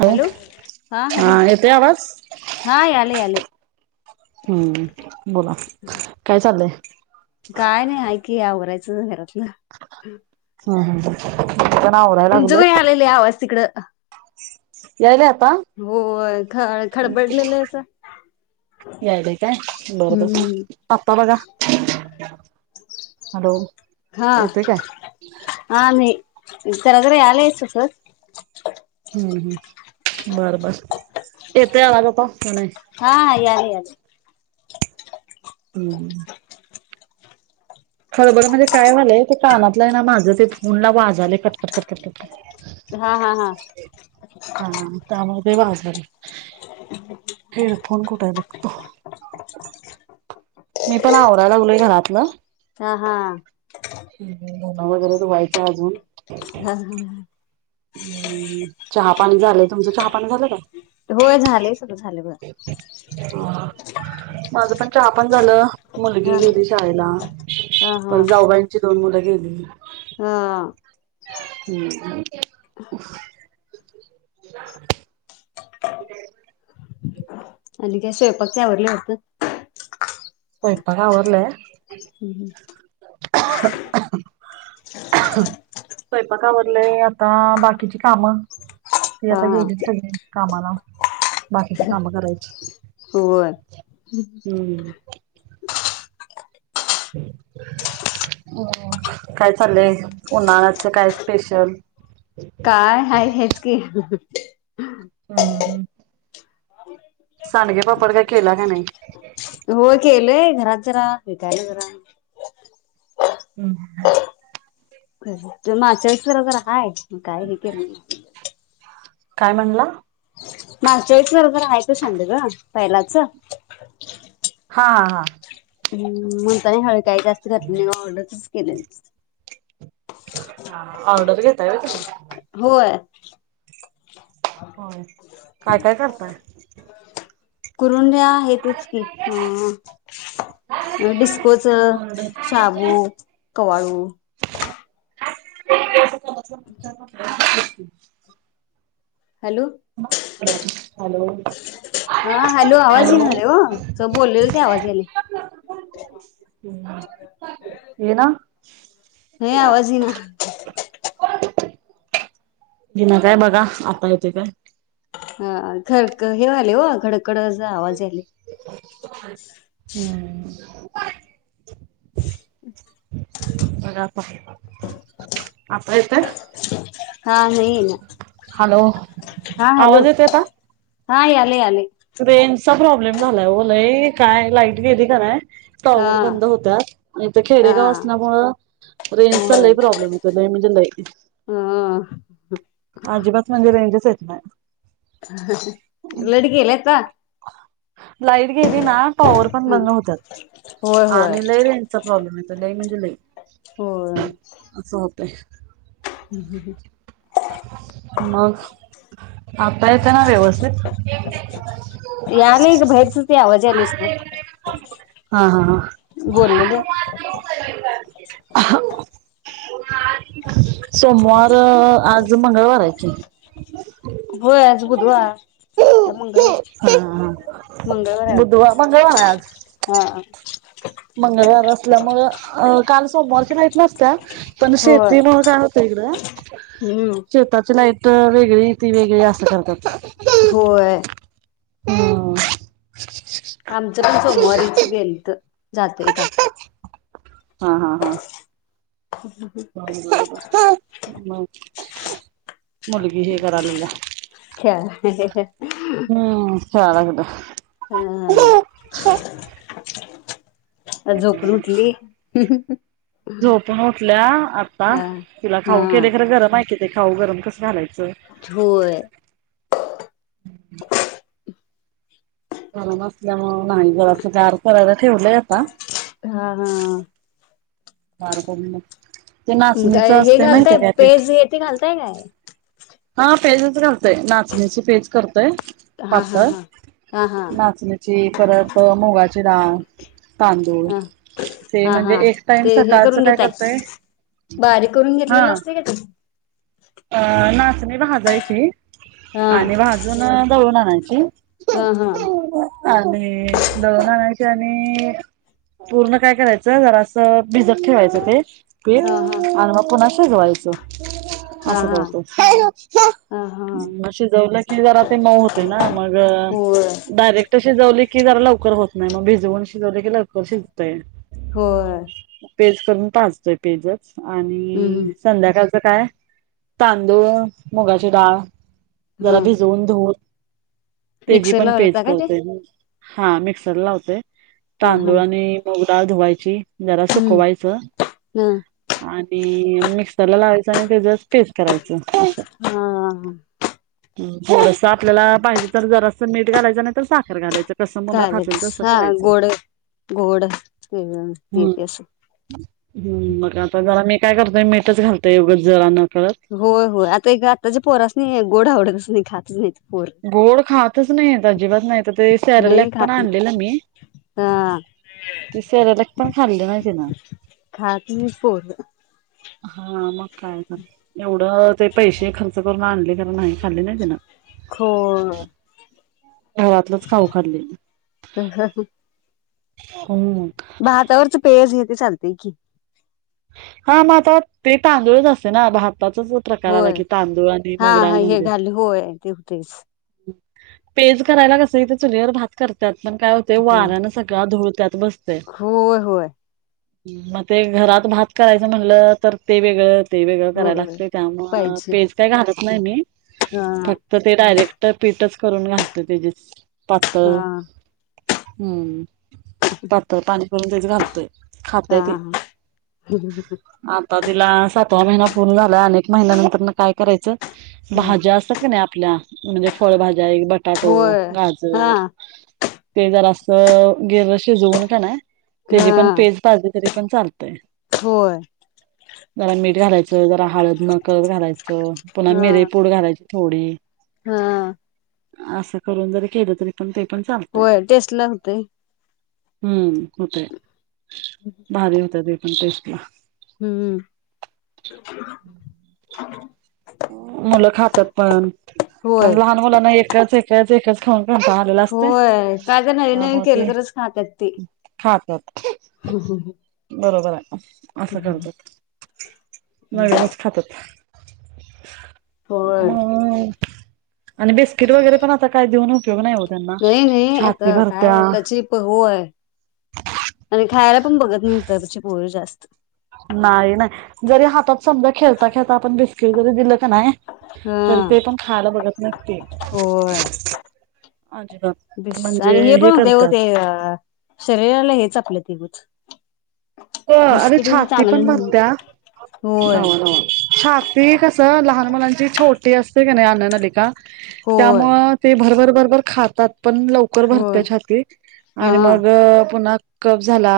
ह हॅलो हा येतय आवाज हा याले याले हम्म बोला काय चालंय. काय नाही ऐक आवरायचं घरातलं ह ह. तुमचं पण यालय लई आवाज तिकडं याल्यात हो ख खडबडलेलं असं यालय काय बर बर हम्म आत्ता बघा [inaudible] हॅलो हा येतोय काय? आणि जरा जरा यालयस तस हम्म हम्म बर बर ये ते आवाज आता. का नाही? हा यालय यालय. हम्म. [inaudible] खडबड म्हणजे काय व्हालय ते कानातलं हाय ना माझं ते फोनला वाजालय कटकट कट हा हा हा हा त्यामध्ये बाजार हेड फोन कुठय बघ [inaudible] मी पण आवराय लागलोय घरातलं हा हा धून वगैरे धुवायचय अजून हा हम ह हम्म चहा पाणी झालं तुमचं चहा पाणी झालं का होय झालय सगळं झालं हा बघा माझं पण चहा पण झालं मुलगी गेली शाळेला हा हा पण जाऊबाईची दोन मुलं गेली ह् हा हम्म अ ह आणि जे स्वयंपाक ते आवरलंय वाटत स्वयंपाक आवरलाय हम् हम् स्वयंपाक आवरले आता बाकीची काम ते हा आता गेलेत सगळे कामला बाकीची काम करायची हो हम्म अ काय चाललंय उन्हाळ्याच काय स्पेशल काय आहे हेच की हम्म सांडगे पापड काय केला का नाही होय केलय घरात जरा [unintelligible] हम्म [unintelligible] काही घ के काय म्हणला मागच्यावेळेच जरा जरा हाय ग सांडाग पहिलाच हा हा हम्म मुलतानी हळदी काही जास्त घातलं नाही ऑर्डरच केले ऑर्डर घेताय होय तुम्ही होय होय. काय काय करताय? म्हणजे आहे तेच की अ डिस्कोच हॅलो शाबू कवाळू [unintelligible] म [inaudible] [inaudible] हॅलो परब हा हॅलो आवाज ये ना रे हो स बोललेल ते आवाज आले येन हे आवाजही ईना बिना काय बघा आपल ते काय ह खर क हे वालय हो खडखड असा आवाज आ हम्म पण परब आपल्या इथं हा नाही येईना हॅलो आवाज येतोय का हा‌ याले याले र्रेजचा प्रॉब्लेम झालाय ओ लय काय लाईट गेली का नाई हा टॉवर बंद होतात नाहीत हा खेडेगाव असल्यामुळ रेंजचा होय लय प्रॉब्लेम येतोय लय म्हणजे लय हम्म अजिबात म्हणजेें रेंजच येत बाय ह ह ह लाईट गेल्या का लाईट गेली ना टॉवर पण हम्म. बंद होत्यात होय होय. आणि रेंज चा प्रॉब्लेम आहे लई म्हणजे लई होय अस होत. [unintelligible] मग आता येतं ना व्यवस्थित. यालग बाहेरच ते आवाज आलीस ना हा हा बोललेलं कोण आली मधुनच सोमवार आज आज मंगळवार‌ हाय ऍक्च्युली. होय आज बुधवार का मंगळवार ह हा मंगळवार हाय वाटतं बुधव मंगळवार हाय आज हा मंगळवार असल्यामुळ काल सोमवारची लाईट नसत्या पण होय. शेतीमुल काय होत इगड हम्म शेताची लाईट त वेगळी ती वेगळी असं करतात. होय. हम्म. आमचं पण सोमवारीच गेलंत. जात एका हा हा हा. मुलगी हे करालाल्या खेळाय. हम्म खेळालागलया हा [unintelligible] झोपून उठली [unintelligible] झोपून उठल्या आत्ता हा तिला हा खाऊ केल्या खरं गरम आहे की ते खाऊ गरम कस घालायचं होय. गरम असल्यामुळं नाही जरास गार करायला ठेवलय आता हा आता हा. [unintelligible] ते हम्म नाचणीच काय हे असते घालताय माहितीय काय पीठ पेज ते घालताय काय हा पेजच घालते. ते नाचणीची पेज करते हा हा पातळ, हा. हा हा नाचणीची परत मुगाची जरा तांदूळ हा ते हा हा म्हणजे एक टाइम ते हे सकाळच करून काय घेताय करतय, बारीक करून हा, घेतलेलं असते का ते ना भाजायची हा आणि भाजून दळून दळून आणायची हा हा आणि दळून आणायची आणि आणि पूर्ण काय करायचं जरास भिजत ठेवायचं ते पीठ हा हा आणि मग पुन्हा भिजवायचं हा असं हा करतो हा हा शिजवलं की जरा ते मऊ होते ना, मग होय डायरेक्ट शिजवलं की जरा लवकर होत नाही मग भिजवून शिजवले की लकर शिजतंय. होय. पेज करून पाजतोय पेजच आणि हम्म संध्याकाळचं काय तांदूळ मुगाची डाळ हा जरा भिजवून धुवून त्याची मिक्सर पण पेज लावलता का ते करतोय हा मिक्सरला लावतो हा हा तांदुळ आणि डाळ धुवायची जरा हम्म सुकवायचं ह आणि मिक्सरला लावायच त्याच पेस्ट करायचं असं हा थोडस आपल्याला पाहिजे तर जरास मीठ घालायचं नाही तर साखर घालायचं कसं मुलं चालेल खातील तसं हा करायचं. गोड गोड हम्म. हम्म मग आता जरा मी काय करतोय मीठच घालतोय उगच त्यातन होय होय आता एक त्याच्या पोरास्नी गोड आवडत तच नाही खातच नाहीत पोर गोड खातच नाही अजिबात नाही तर ते सार्लॅक नाही पण खात आणलेला मी हा ते सॅरलक पण खाल्ले नाही तीन खात नाहीत पोर हा म काय का एवढं ते पैसे खर्च करून आणले नाही खाली नाही ज ना होय घरातलंच खाऊ खाल्ली होम भातावरच पेज घेतल तरी चालतेय की हा मग आता ते तांदूळच असते ना भात आताचाच प्रकार आला होय की तांदूळ आणि हा हा मोगडांळ हे म्हणजे घाल होय ते होतेच पेज करायला कसं चुली वर भात करतात पण काय होते होय वऱ्यान सगळा धूर होय होय म ते घरात भात करायचं म्हटलं तर ते वेगळं ते वेगळं कराय होय लागतंय त्यामुळं पाहिजे पेज काय घालत नाही नाही मी हा फक्त ते डायरेक्ट तर पीठच करून घालतो हा पातळ हम्म पातळ पानी भिजत घालतोय हा खात्या ती हम् आता तिला सातवा महिना पूर्ण झाला अनेक महिन्यानंतर काय करायचं ह भाज्या असतात का नाही आपल्या म्हणजे फळभाज्या बटाटो होय हा गाजर ते जरा असं गिर्रर्र शिजवून घ्यायचं हा तेची पण पेज पाजली तरी पण चालतय होय जरा मीठ घालायचं जरा हळद नकळत घालायचं पुन्हा हा मिर पूड घालायची थोडी हा असं करून जरी केलं तरी पण ते पण चालतंय होय टेस्ट लागतंय हम्म होय भारी होतात हे [unintelligible] हम्म मुलं खातात पण होय पण लहान मुलांना एकच एक एकच खाऊन आलेला असते होय काय तर नवीन नवीन केलं तरच खातात ते होय मग आणि बिस्किट वगैरे तेवढा नाही हो त्यांना नाही नाही छाती आता काय भरत्या आताची होय आणि खायला पण बघत नाहीत आताची पोर नाही नाही जरी हातात समजा खेळता खेळता आपण बिस्किट जरी दिलं नाही त हा ते पण खायला बघत नाहित होय बिस् आणि हे पण होते हो ते अ शरीराला हेच आपलं हो अरे बिस्किट छाती चांगलं पण न भरत्या होय नव नव छाती कस लहान मुलांची छोटी असते कनय अंन्ननलिका होय त्यामुळं ते भर बरोबर खातात पण लवकर होय भरत्या छाती हा आणि मग पुन्हा कफ झाला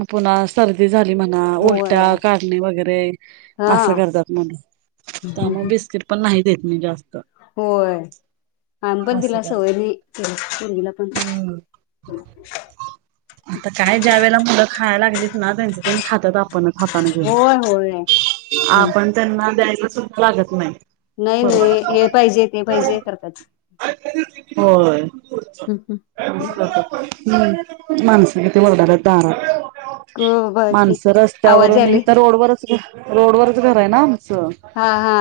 अ पुना सर्दी झाली म्हणा होय उलट्या काढणी वगैरे हा देत नाही होय आम्ही पण असं तिला सवय करतात केली पोरगी ला पण हम्म आता काय ज्या वेळेला मुलं खायला लागलीत ना त्यांच त्यांनी खात हातानं घेऊन होय होय आपण त्यांना काय लागत नाही नाही नाही हे पाहिजे ते पाहिजे करताच हो हम् माणसं किती वरडायल्यात दारात बाकी माणस आवाज रस्त्यावरून यायलय हित रोडवर रोडवरच त्या आमच हा हा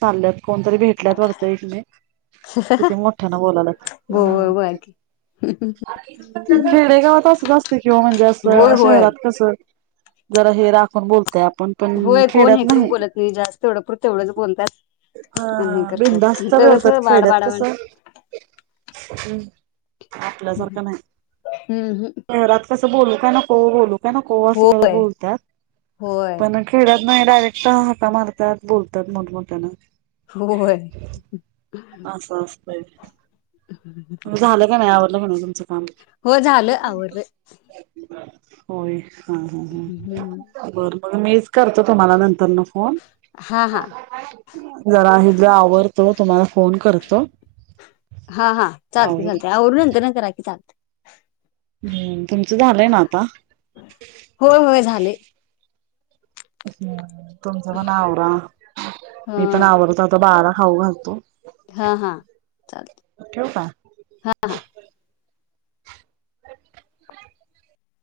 चालत कोणतरी भेटल्यात वाटतंय किती मोठ्यान बोलाय लागल्यात होय बाकी खेडेगावात असंच असतय किंवा म्हणजे होय असं होय शहरातल पण जरा हे राखून बोलतोय आपन आपण पण होय कोण खेडत हे करून नाही बोलत जास्त तेवढं पुरत तेवढंच बोलतात आणि हे अ करतात बिंदास्त इथं बोलतात कसं बाड खेड्या बाड त कस बाड ह हम्म हम् शहरात कसं बोलू काय नको बोलू नको अस होय, बोलतात होय, पण खेड नाही डायरेक्ट हाका मारतात बोलतात मग त्यांना होय अस बर झालं का नाही आवरलं तुच हो झालं आवरल होय हा हा हा मग मीच करतो तुम्हाला नंतर हा हा, ज [unintelligible] [unintelligible] फोन करतो हा हा चालते चालते आवरून नंतर न करा की चालत हम् तुमचं झालंय ना आता होय होय झाले, हम् तुमच पण आवरा ह, मी पण आवरतो आता पसारा खाऊ घालतो हा हा चाल ठेवू का? हा हा